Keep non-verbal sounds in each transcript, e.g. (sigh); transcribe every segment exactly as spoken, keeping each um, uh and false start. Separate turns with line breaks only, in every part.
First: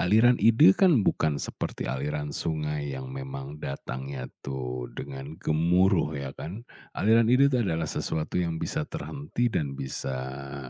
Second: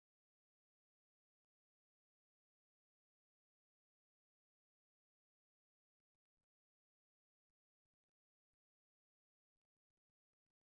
Aliran ide kan bukan seperti aliran sungai yang memang datangnya tuh dengan gemuruh ya kan. Aliran ide itu adalah sesuatu yang bisa terhenti dan bisa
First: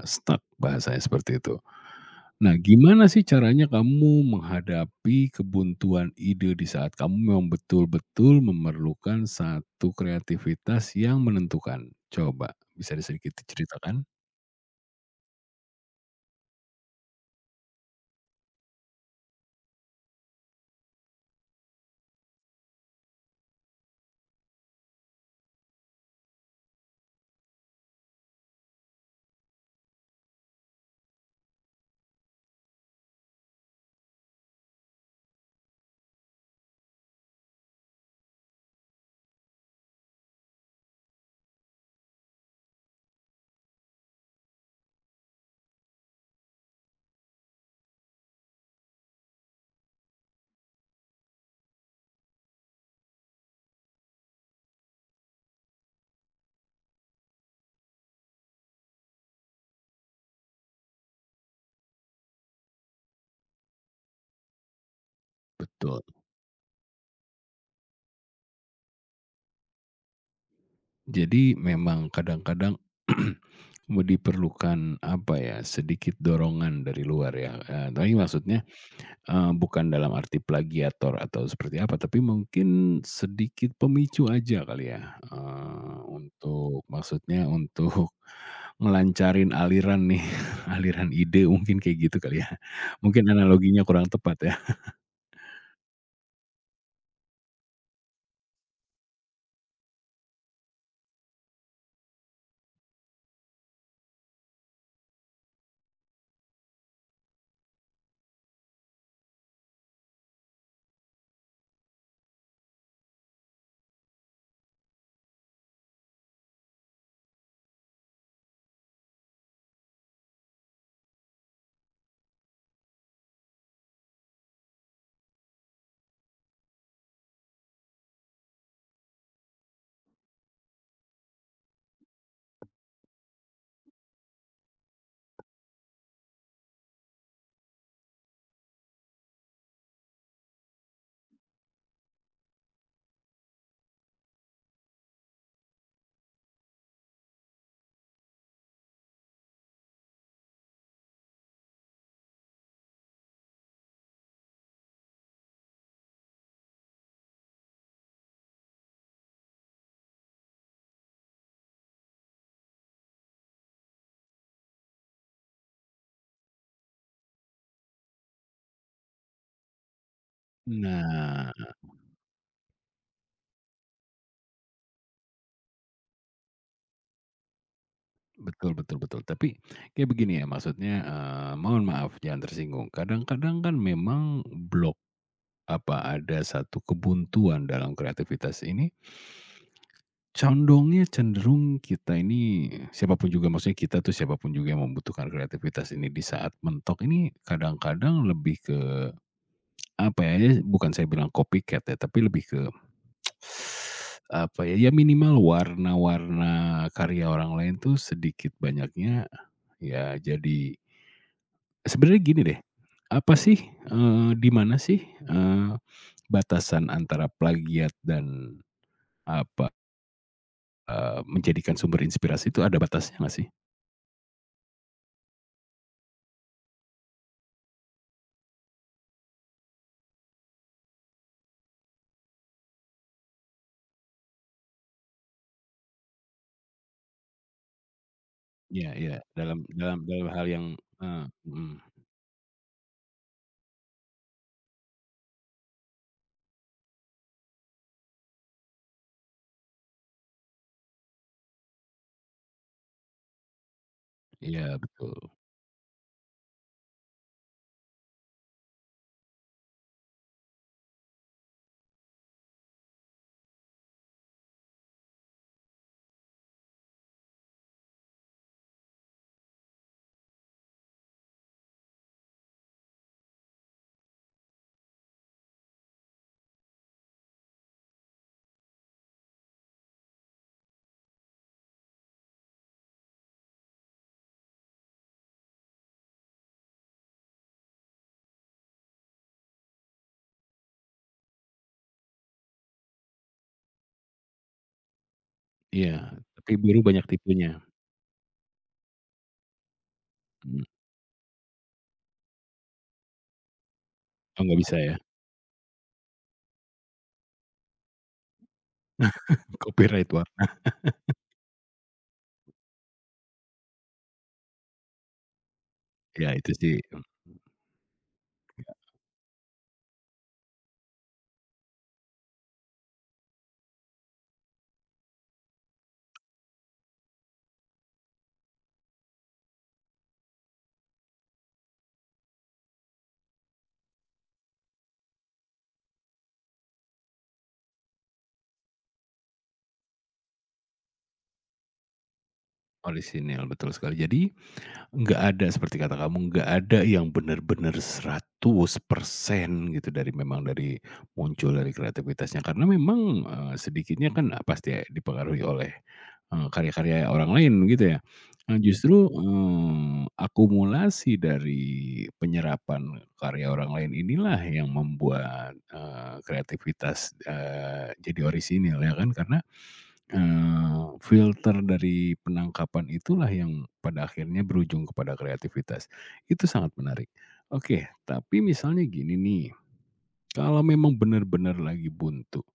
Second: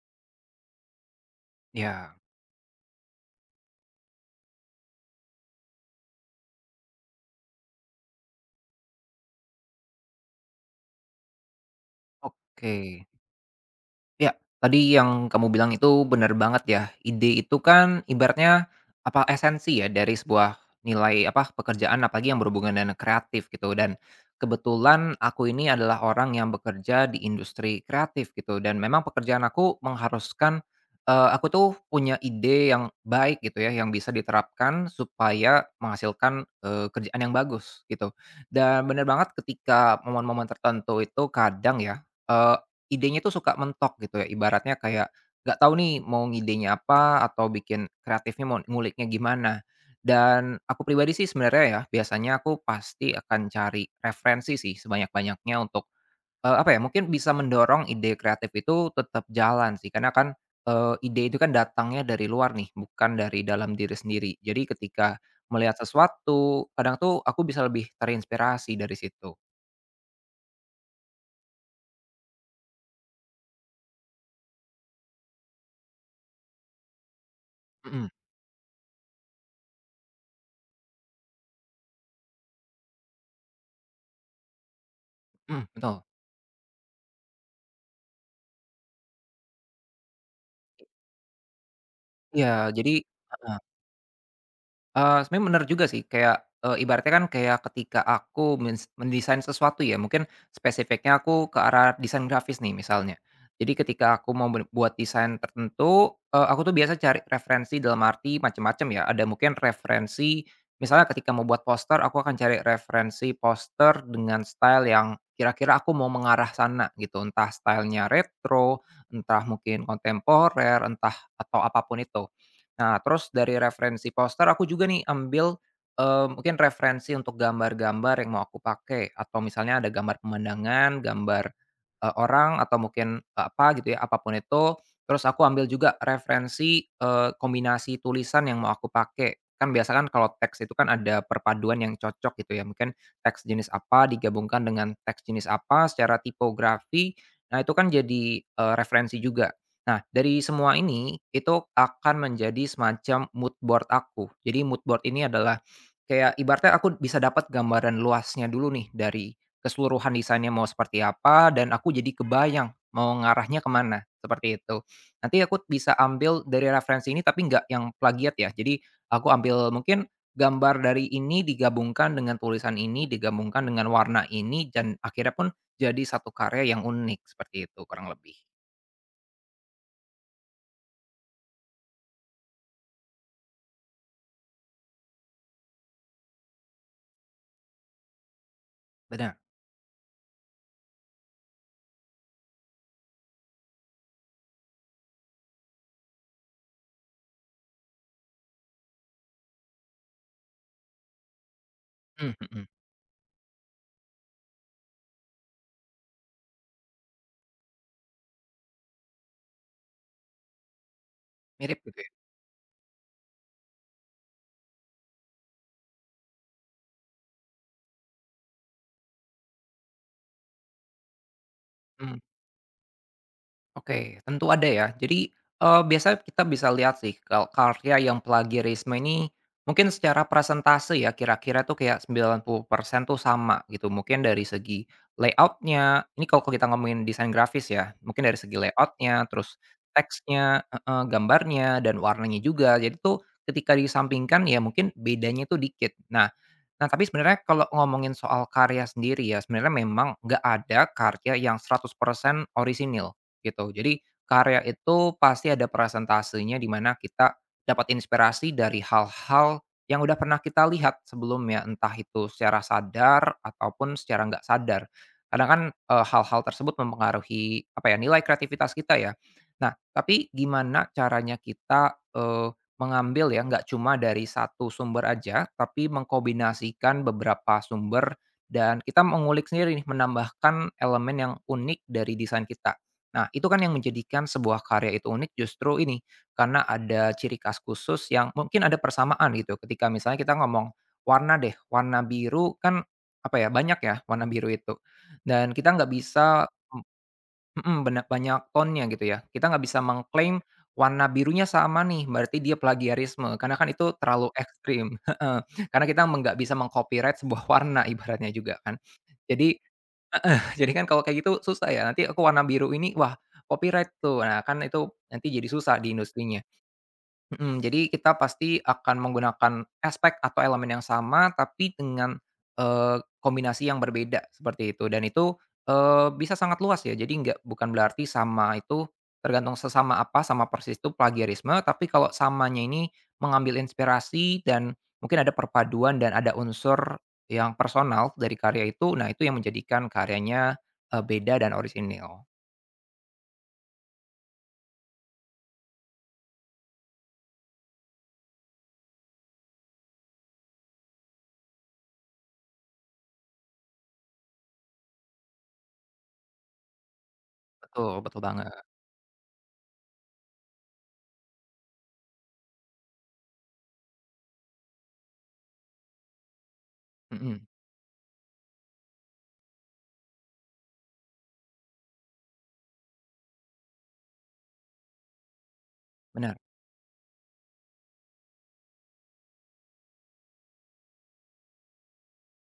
stuck, bahasanya seperti itu.
Ya,
Nah, gimana sih caranya kamu menghadapi kebuntuan ide di saat kamu memang betul-betul memerlukan satu kreativitas yang menentukan? Coba
oke.
bisa sedikit diceritakan?
Ya tadi yang kamu bilang itu benar banget ya. Ide itu kan ibaratnya apa esensi ya dari sebuah nilai apa pekerjaan apalagi yang berhubungan dengan kreatif gitu dan kebetulan aku ini adalah orang yang bekerja di industri kreatif gitu dan memang pekerjaan aku mengharuskan, eee, aku tuh punya ide yang baik gitu ya yang bisa diterapkan supaya menghasilkan, eee, kerjaan yang bagus gitu. Dan benar banget ketika momen-momen tertentu itu kadang ya, eh, idenya tuh suka mentok gitu ya, ibaratnya kayak nggak tahu nih mau ngidenya apa atau bikin kreatifnya mau nguliknya gimana. Dan aku pribadi sih sebenarnya ya, biasanya aku pasti akan cari referensi sih sebanyak-banyaknya untuk, eee, apa ya, mungkin bisa mendorong ide kreatif itu tetap jalan sih, karena kan, eee, ide itu kan datangnya dari luar nih, bukan dari dalam diri sendiri. Jadi ketika melihat
Betul.
sesuatu, kadang tuh aku bisa lebih terinspirasi dari situ.
Jadi memang kadang-kadang (clears throat) mau diperlukan apa ya, sedikit dorongan dari luar ya, eee,
Mhm
tapi maksudnya, eee, bukan dalam arti plagiator atau seperti apa, tapi mungkin sedikit pemicu aja kali ya,
mhm,
eee,
betul.
untuk maksudnya untuk (laughs) melancarin aliran nih, (laughs) aliran ide mungkin kayak gitu kali
Iya,
ya.
jadi
Mungkin analoginya kurang tepat ya.
Eee, sebenarnya benar juga sih kayak, eee, ibaratnya kan kayak ketika aku mens mendesain sesuatu ya mungkin spesifiknya aku ke arah desain grafis nih misalnya. Jadi ketika aku mau ber buat desain tertentu, eee, aku tuh biasa cari referensi dalam arti macam-macam ya, ada mungkin referensi misalnya ketika mau buat poster aku akan cari referensi poster dengan style yang kira-kira aku mau mengarah sana gitu, entah stylenya retro, entah mungkin kontemporer, entah atau apapun itu. Nah, terus dari referensi poster aku juga nih ambil, eee, mungkin referensi untuk gambar-gambar yang mau aku pakai atau misalnya ada gambar pemandangan, gambar, eee, orang atau mungkin, eee, apa gitu ya, apapun itu, terus aku ambil juga referensi, eee, kombinasi tulisan yang mau aku pakai. Kan biasa kan kalau teks itu kan ada perpaduan yang cocok gitu ya, mungkin teks jenis apa digabungkan dengan teks jenis apa secara tipografi, nah itu kan jadi, eee, referensi juga. Nah, dari semua ini, itu akan menjadi semacam mood board aku. Jadi mood board ini adalah kayak ibaratnya aku bisa dapat gambaran luasnya dulu nih dari keseluruhan desainnya mau seperti apa dan aku jadi kebayang mau ngarahnya kemana, seperti itu. Nanti aku bisa ambil dari referensi ini tapi nggak yang plagiat ya. Jadi aku ambil mungkin gambar dari ini
Nah,
digabungkan dengan tulisan ini, digabungkan dengan warna ini dan akhirnya pun jadi satu karya yang unik, seperti itu kurang lebih.
betul betul betul. Tapi kayak begini ya maksudnya, eee, mohon maaf jangan tersinggung. Kadang-kadang kan memang blok apa ada satu kebuntuan dalam kreativitas ini,
Benar.
condongnya cenderung kita ini siapapun juga maksudnya kita tuh siapapun juga yang membutuhkan kreativitas ini di saat mentok ini kadang-kadang lebih ke apa ya, ya, bukan saya bilang copycat ya, tapi
Mhm
lebih ke
mhm.
(tsk) apa ya, ya minimal warna-warna karya orang lain tuh sedikit banyaknya ya jadi
Mirip gitu ya?
sebenarnya gini deh, apa sih, eee, di mana sih, eee, batasan antara plagiat dan apa, eee, menjadikan sumber
Hmm.
inspirasi itu ada batasnya nggak sih?
Oke, tentu ada ya. Jadi, eee, biasanya kita bisa lihat sih kalau karya yang plagiarisme ini mungkin secara presentase ya kira-kira tuh kayak sembilan puluh persen tuh sama gitu. Mungkin dari segi layoutnya, ini kalau kita ngomongin desain grafis ya, mungkin dari segi
Iya iya,
layoutnya, terus
dalam dalam dalam hal
teksnya
yang
heeh,
eee, mhm,
gambarnya, dan warnanya juga. Jadi tuh ketika disampingkan ya mungkin bedanya tuh dikit. Nah nah tapi sebenarnya kalau ngomongin soal karya sendiri ya, sebenarnya memang nggak ada karya yang seratus persen orisinil. Gitu. Jadi karya
iya
itu
betul.
pasti ada presentasenya di mana kita dapat inspirasi dari hal-hal yang udah pernah kita lihat sebelumnya, entah itu secara sadar ataupun secara nggak sadar. Kadang kan, eee, hal-hal tersebut mempengaruhi, apa ya, nilai kreativitas kita ya. Nah, tapi gimana caranya kita, eee, mengambil ya, nggak cuma dari satu sumber aja, tapi mengkombinasikan beberapa sumber dan kita mengulik sendiri nih, menambahkan elemen yang unik dari desain kita. Nah, itu kan yang menjadikan sebuah karya itu unik justru ini, karena ada ciri khas khusus yang mungkin ada persamaan gitu ketika misalnya kita ngomong warna deh, warna biru kan apa ya, banyak ya warna biru itu dan kita nggak
Iya,
bisa
tapi
m
biru banyak tipunya.
mhm, bena banyak tonnya gitu ya. Kita nggak bisa mengklaim
Mhm.
warna birunya sama nih, berarti dia plagiarisme, karena kan itu terlalu
Oh nggak bisa ya?
ekstrim (laughs) heeh, karena kita meng nggak bisa mengcopyright sebuah (laughs) warna ibaratnya juga kan. Jadi
(laughs) Copyright
Heeh,
warna.
jadi kan kalau kayak gitu susah ya, nanti aku warna biru ini, wah copyright tuh. Nah kan itu nanti jadi susah di
Ya
industrinya.
itu sih,
Mhm, jadi kita pasti akan menggunakan aspek atau elemen yang sama, tapi dengan, eee, kombinasi yang berbeda, seperti itu. Dan itu, eee, bisa sangat luas ya, jadi nggak bukan berarti sama itu tergantung sesama apa, sama persis itu plagiarisme, tapi kalau samanya ini mengambil inspirasi dan mungkin ada perpaduan dan ada unsur yang personal dari karya itu, nah itu yang menjadikan karyanya, eee, beda dan orisinil.
orisinil, betul sekali. Jadi nggak ada seperti kata kamu, nggak ada yang benar-benar seratus persen gitu dari memang dari muncul dari kreativitasnya karena memang, eee, sedikitnya kan eh, pasti dipengaruhi oleh, eee, karya-karya orang lain
Betul
gitu ya.
betul banget.
Nah justru, eee, akumulasi dari penyerapan karya orang lain inilah yang membuat, eee, kreativitas,
Mhm,
eee, jadi orisinil ya kan karena Eee, filter dari penangkapan itulah yang pada akhirnya berujung kepada kreativitas.
benar.
Itu sangat menarik. Oke, tapi misalnya gini nih, kalau memang benar-benar lagi buntu,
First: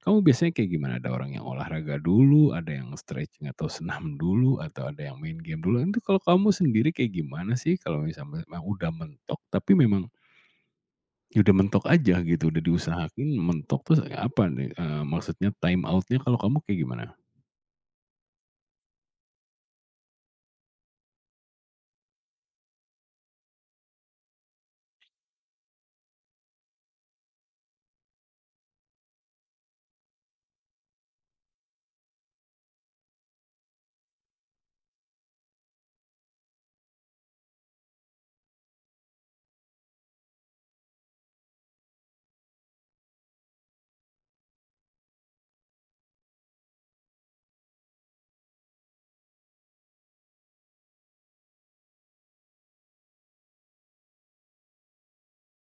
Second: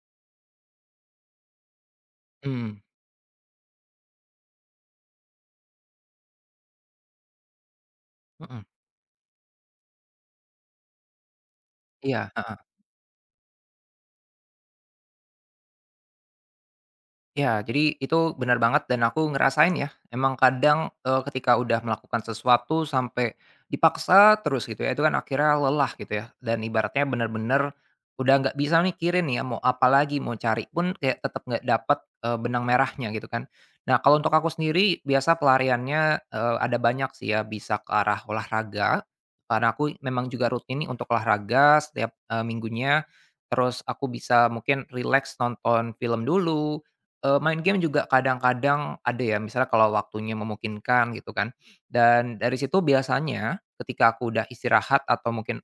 kamu biasanya kayak gimana? Ada orang yang olahraga dulu, ada
Mmm,
yang stretching atau (laughs) senam dulu, atau ada yang main game dulu. Itu kalau kamu sendiri kayak gimana sih kalau misalnya memang
mhm,
udah mentok, tapi memang ya udah mentok aja
iya,
gitu, udah diusahain mentok, terus apa nih, eee, maksudnya time outnya? Kalau kamu kayak gimana?
Ya, jadi itu benar banget dan aku ngerasain ya, emang kadang, eee, ketika udah melakukan sesuatu sampai dipaksa terus gitu ya, itu kan akhirnya lelah gitu ya, dan ibaratnya benar-benar udah nggak bisa mikirin ya mau apa lagi, mau cari pun kayak tetap nggak dapat eee, benang merahnya gitu kan. Nah, kalau untuk aku sendiri biasa pelariannya, eee, ada banyak sih ya, bisa ke arah olahraga, karena aku memang juga rutin nih untuk olahraga setiap, eee, minggunya, terus aku bisa mungkin relax nonton film dulu Eee, main game juga kadang-kadang ada ya, misalnya kalau waktunya memungkinkan gitu kan. Dan dari situ biasanya ketika aku udah istirahat atau mungkin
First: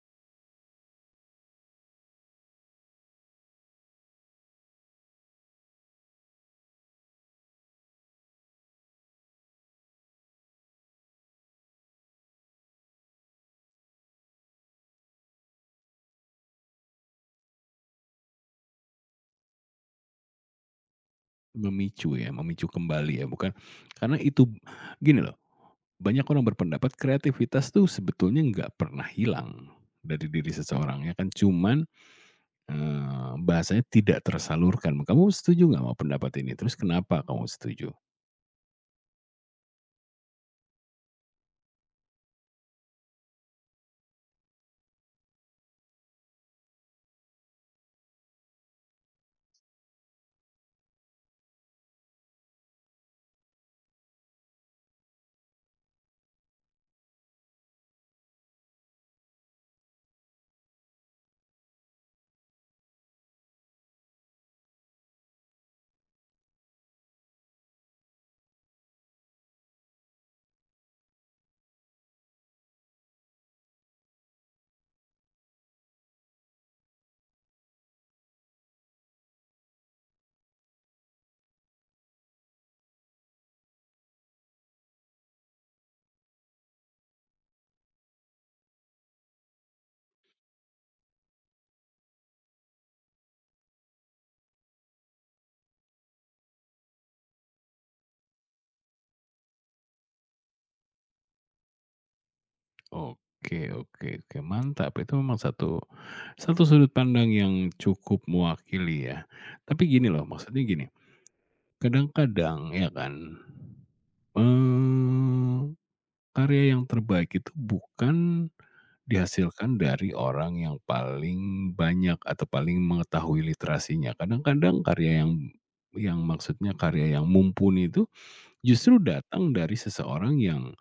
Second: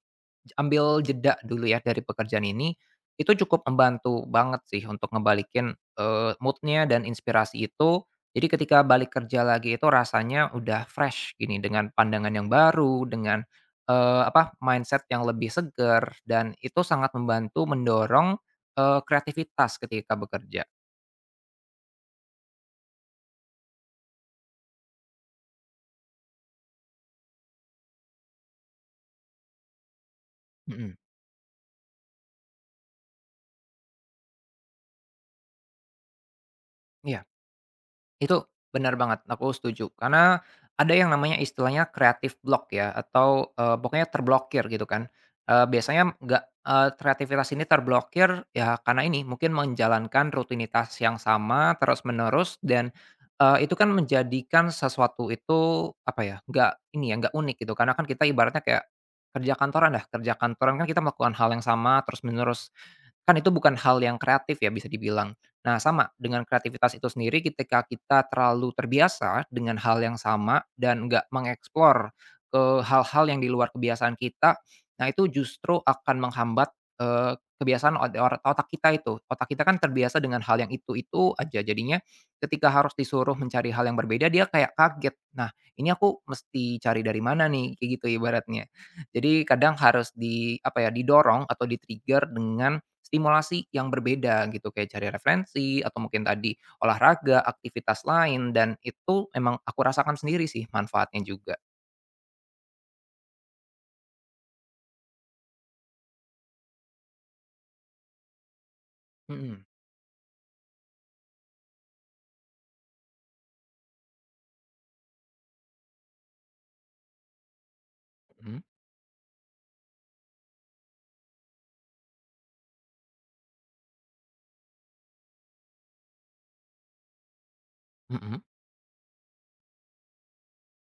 j ambil jeda dulu ya dari pekerjaan ini, itu cukup membantu banget sih untuk ngebalikin, eee, mood dan inspirasi itu. Jadi ketika balik kerja lagi itu rasanya udah fresh gini, dengan pandangan yang baru, dengan, eee, apa, mindset yang lebih segar dan itu sangat membantu mendorong, eee, kreativitas ketika bekerja.
Memicu ya, memicu kembali ya, bukan karena itu gini loh, banyak orang berpendapat kreativitas tuh sebetulnya nggak pernah hilang dari diri
Mhm.
seseorang ya kan, cuman, eee, bahasanya tidak tersalurkan. Kamu setuju nggak mau pendapat ini? Terus
Iya,
kenapa kamu setuju?
itu benar banget, aku setuju. Karena ada yang namanya istilahnya creative block ya, atau, eee, pokoknya terblokir gitu kan. Eee, biasanya nggak eee, kreativitas ini terblokir ya karena ini, mungkin menjalankan rutinitas yang sama terus-menerus dan, eee, itu kan menjadikan sesuatu itu, apa ya, nggak ini ya, nggak unik gitu. Karena kan kita ibaratnya kayak kerja kantoran dah, kerja kantoran kan kita melakukan hal yang sama terus-menerus. Kan itu bukan hal yang kreatif ya bisa dibilang. Nah, sama dengan kreativitas itu sendiri ketika kita terlalu terbiasa dengan hal yang sama dan nggak mengeksplor ke hal-hal yang di luar kebiasaan kita, nah itu justru akan menghambat, eee, kebiasaan od or otak kita itu. Otak kita kan terbiasa dengan hal yang itu-itu aja, jadinya ketika harus disuruh mencari hal yang berbeda dia kayak kaget, "Nah, ini aku mesti cari dari mana nih?" Kayak gitu ibaratnya. Jadi kadang harus di apa ya, didorong atau di-trigger dengan stimulasi yang berbeda gitu, kayak cari referensi atau mungkin tadi olahraga, aktivitas lain, dan itu memang aku rasakan sendiri sih manfaatnya juga.
Oke oke oke, mantap. Itu memang satu satu sudut pandang yang cukup mewakili ya.
Mhm,
Tapi gini loh, maksudnya gini, kadang-kadang ya kan, eee karya yang terbaik itu bukan
mhm,
dihasilkan dari orang yang paling banyak atau paling mengetahui literasinya. Kadang-kadang karya yang yang maksudnya karya yang mumpuni itu
mhm,
justru datang dari seseorang yang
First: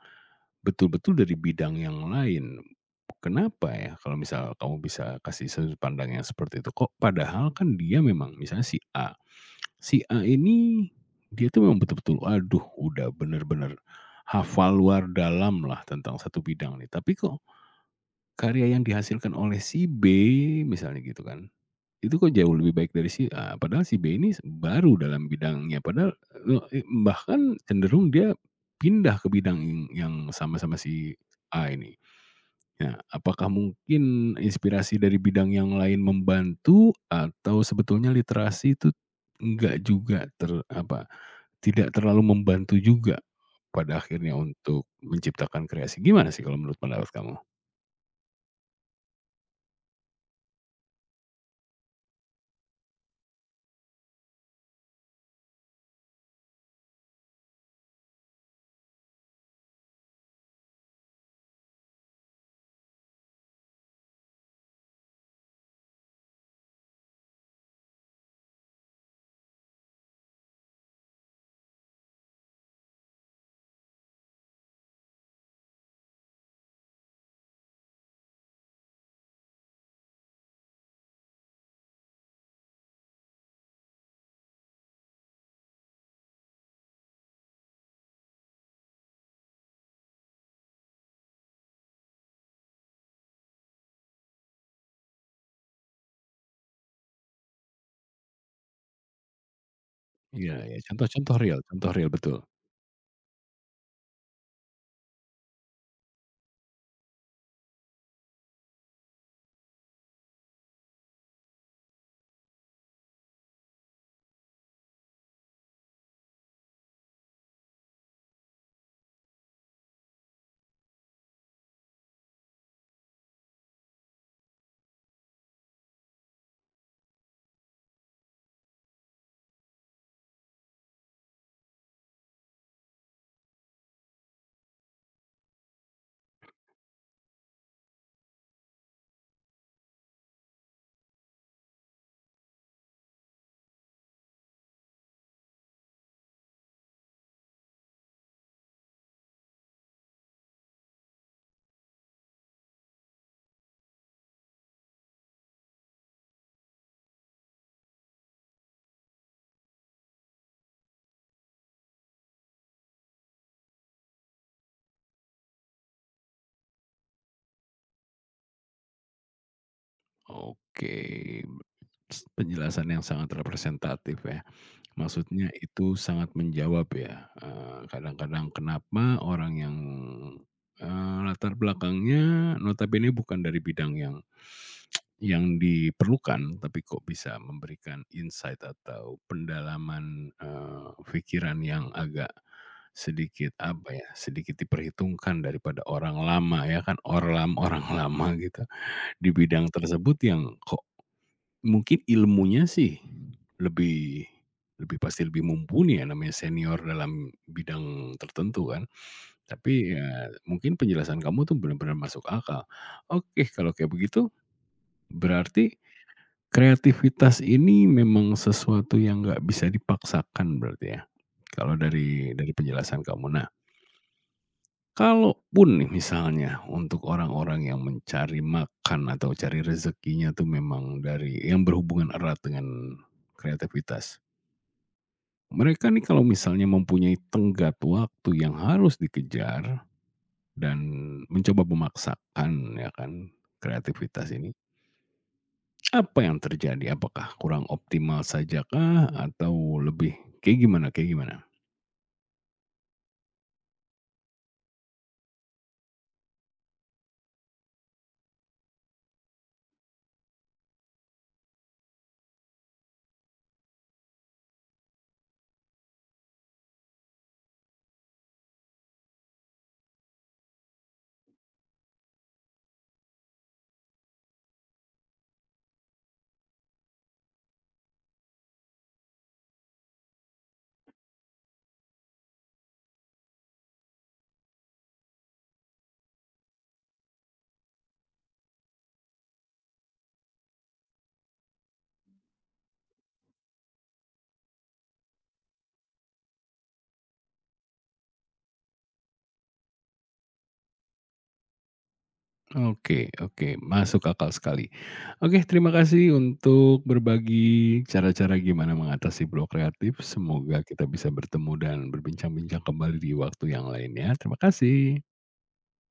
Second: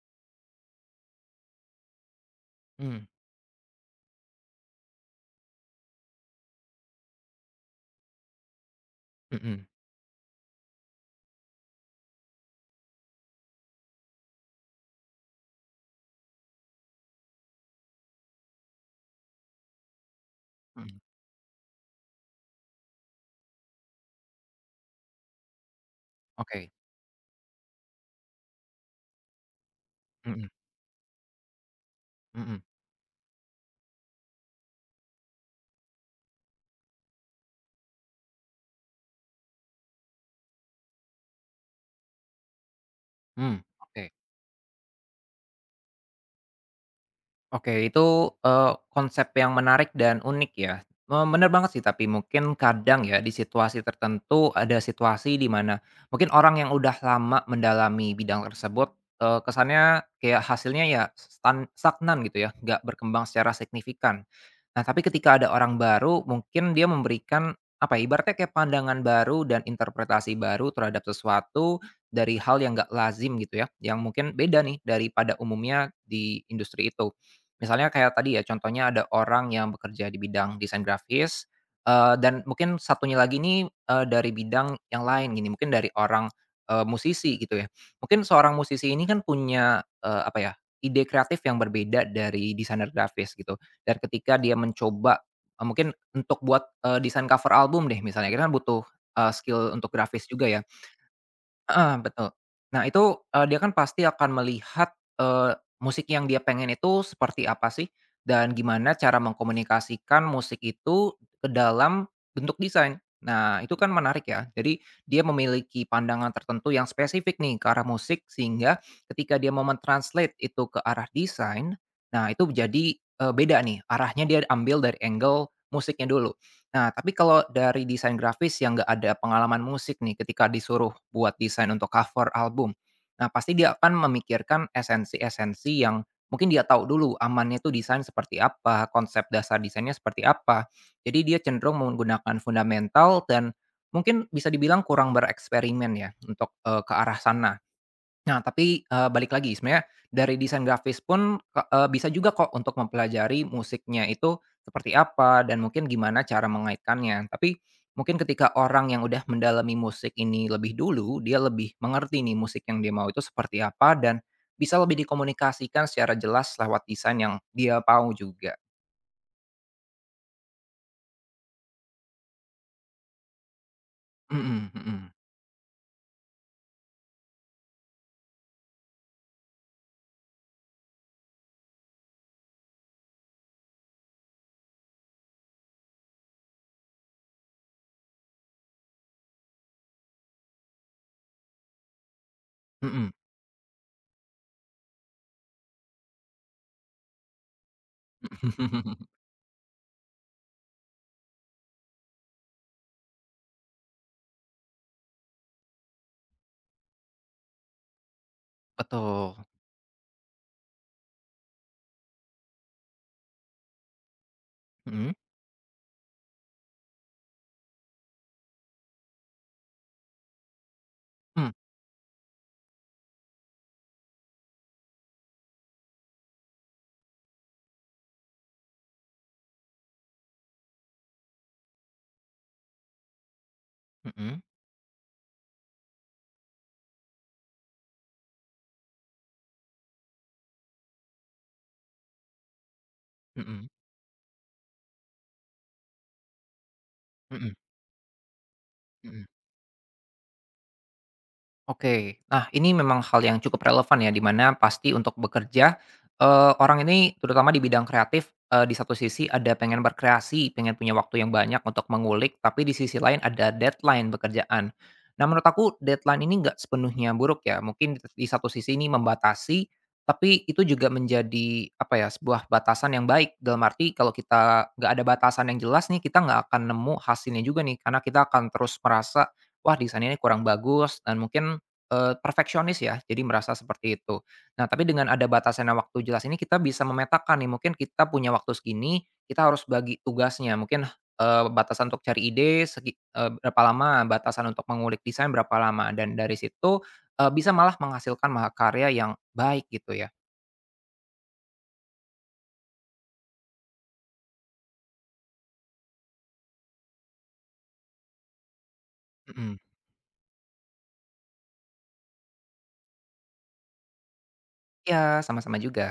betul-betul dari bidang yang lain.
mmm,
Kenapa ya? Kalau misal kamu bisa kasih sudut pandang yang seperti itu kok padahal kan dia memang misalnya si A,
mhm,
si A ini, dia tuh memang betul-betul, aduh udah bener-bener hafal luar dalam lah tentang satu bidang nih, tapi kok karya yang dihasilkan oleh si B
mhm,
misalnya gitu kan, itu kok jauh lebih baik dari si A, padahal si B ini baru dalam bidangnya, padahal,
oke,
eee, bahkan cenderung dia pindah ke bidang yang yang
mhm,
sama-sama si A ini.
mhm,
Nah, apakah mungkin inspirasi dari bidang yang lain membantu atau sebetulnya literasi itu nggak juga ter apa tidak terlalu membantu juga
mmm,
pada
oke.
akhirnya untuk menciptakan kreasi. Gimana sih kalau menurut pendapat kamu?
Oke, itu, eee, konsep yang menarik dan unik ya. Eee, bener banget sih tapi mungkin kadang ya di situasi tertentu ada situasi di mana mungkin orang yang udah lama mendalami bidang tersebut, eee, kesannya kayak hasilnya ya stan stagnan gitu ya, nggak berkembang secara signifikan. Nah, tapi ketika ada orang baru mungkin dia memberikan apa ya, ibaratnya kayak pandangan baru dan interpretasi baru terhadap sesuatu dari hal yang nggak lazim gitu ya, yang mungkin beda nih daripada umumnya di industri itu. Misalnya kayak tadi ya, contohnya ada orang yang bekerja di bidang desain grafis, eee, dan mungkin satunya lagi ini eee, dari bidang yang lain gini, mungkin dari orang, eee, musisi gitu ya. Mungkin seorang musisi ini kan punya, eee, apa ya, ide kreatif yang berbeda dari desainer grafis gitu, dan ketika dia mencoba, eee, mungkin untuk buat, eee, desain cover album deh misalnya, kita kan butuh, eee, skill untuk grafis juga
Iya
ya.
iya, contoh-contoh real contoh
Heeh,
real,
betul.
betul.
Nah itu, eee, dia kan pasti akan melihat, eee, musik yang dia pengen itu seperti apa sih, dan gimana cara mengkomunikasikan musik itu ke dalam bentuk desain. Nah itu kan menarik ya. Jadi dia memiliki pandangan tertentu yang spesifik nih ke arah musik sehingga ketika dia mau mentranslate itu ke arah desain, nah itu jadi, eee, beda nih arahnya dia ambil dari angle musiknya dulu. Nah, tapi kalau dari desain grafis yang nggak ada pengalaman musik nih, ketika disuruh buat desain untuk cover album, nah pasti dia akan memikirkan esensi-esensi yang mungkin dia tahu dulu amannya itu desain seperti apa, konsep dasar desainnya seperti apa. Jadi dia cenderung menggunakan fundamental dan mungkin bisa dibilang kurang bereksperimen ya untuk eh, ke arah sana. Nah, tapi, eee, balik lagi sebenarnya dari desain grafis pun, ke eee, bisa juga kok untuk mempelajari musiknya itu seperti apa dan mungkin gimana cara mengaitkannya. Tapi mungkin ketika orang yang udah mendalami musik ini lebih dulu, dia lebih mengerti nih musik yang dia mau itu seperti apa dan bisa lebih dikomunikasikan secara jelas lewat desain yang dia mau juga.
Oke, s penjelasan yang sangat representatif ya.
Mhm mhm
Maksudnya itu sangat menjawab ya, eee, kadang-kadang kenapa orang yang, eee, latar belakangnya notabene bukan dari bidang yang yang diperlukan, tapi kok bisa memberikan insight atau pendalaman, eee, pikiran yang agak
mhm.
sedikit apa ya, sedikit diperhitungkan daripada orang lama ya kan, orlam orang (laughs) lama gitu,
(laughs)
di bidang tersebut yang kok mungkin ilmunya sih lebih lebih pasti lebih mumpuni ya namanya senior dalam bidang tertentu kan,
Betul.
tapi ya mungkin penjelasan kamu tuh benar-benar masuk akal. Oke kalau kayak begitu
Mhm.
berarti kreativitas ini memang sesuatu yang nggak bisa dipaksakan berarti ya?
Mmm,
Kalau dari dari penjelasan kamu. Nah, kalaupun nih misalnya untuk orang-orang yang mencari makan atau cari rezekinya tuh memang dari yang berhubungan erat dengan kreativitas.
mhm
Mereka nih kalau misalnya mempunyai tenggat waktu yang harus dikejar dan mencoba memaksakan ya kan
mhm
kreativitas ini, apa yang terjadi? Apakah
mhm
kurang optimal saja kah
mhm.
atau lebih kayak gimana kayak gimana?
Oke, nah ini memang hal yang cukup relevan ya, di mana pasti untuk bekerja, eee, orang ini terutama di bidang kreatif, eee, di satu sisi ada pengen berkreasi, pengen punya waktu yang banyak untuk mengulik, tapi di sisi lain ada deadline pekerjaan. Nah menurut aku deadline ini nggak sepenuhnya buruk ya, mungkin di di satu sisi ini membatasi, tapi itu juga menjadi, apa ya, sebuah batasan yang baik. Dalam arti kalau kita nggak ada batasan yang jelas nih, kita nggak akan nemu hasilnya juga nih, karena kita akan terus merasa, "Wah desain ini kurang bagus," dan mungkin Eee, perfeksionis ya, jadi merasa seperti itu. Nah, tapi dengan ada batasan dan waktu jelas ini kita bisa memetakan nih, mungkin kita punya waktu segini, kita harus bagi tugasnya. Mungkin, eee, batasan untuk cari ide segi eee, berapa lama, batasan untuk mengulik desain berapa lama, dan dari situ, eee, bisa malah menghasilkan mahakarya yang baik gitu ya.
Oke oke, masuk akal sekali. Oke, terima kasih untuk berbagi cara-cara gimana mengatasi blok
Mhm.
kreatif. Semoga kita bisa bertemu dan berbincang-bincang kembali di waktu yang lainnya. Terima
Iya,
kasih.
sama-sama juga.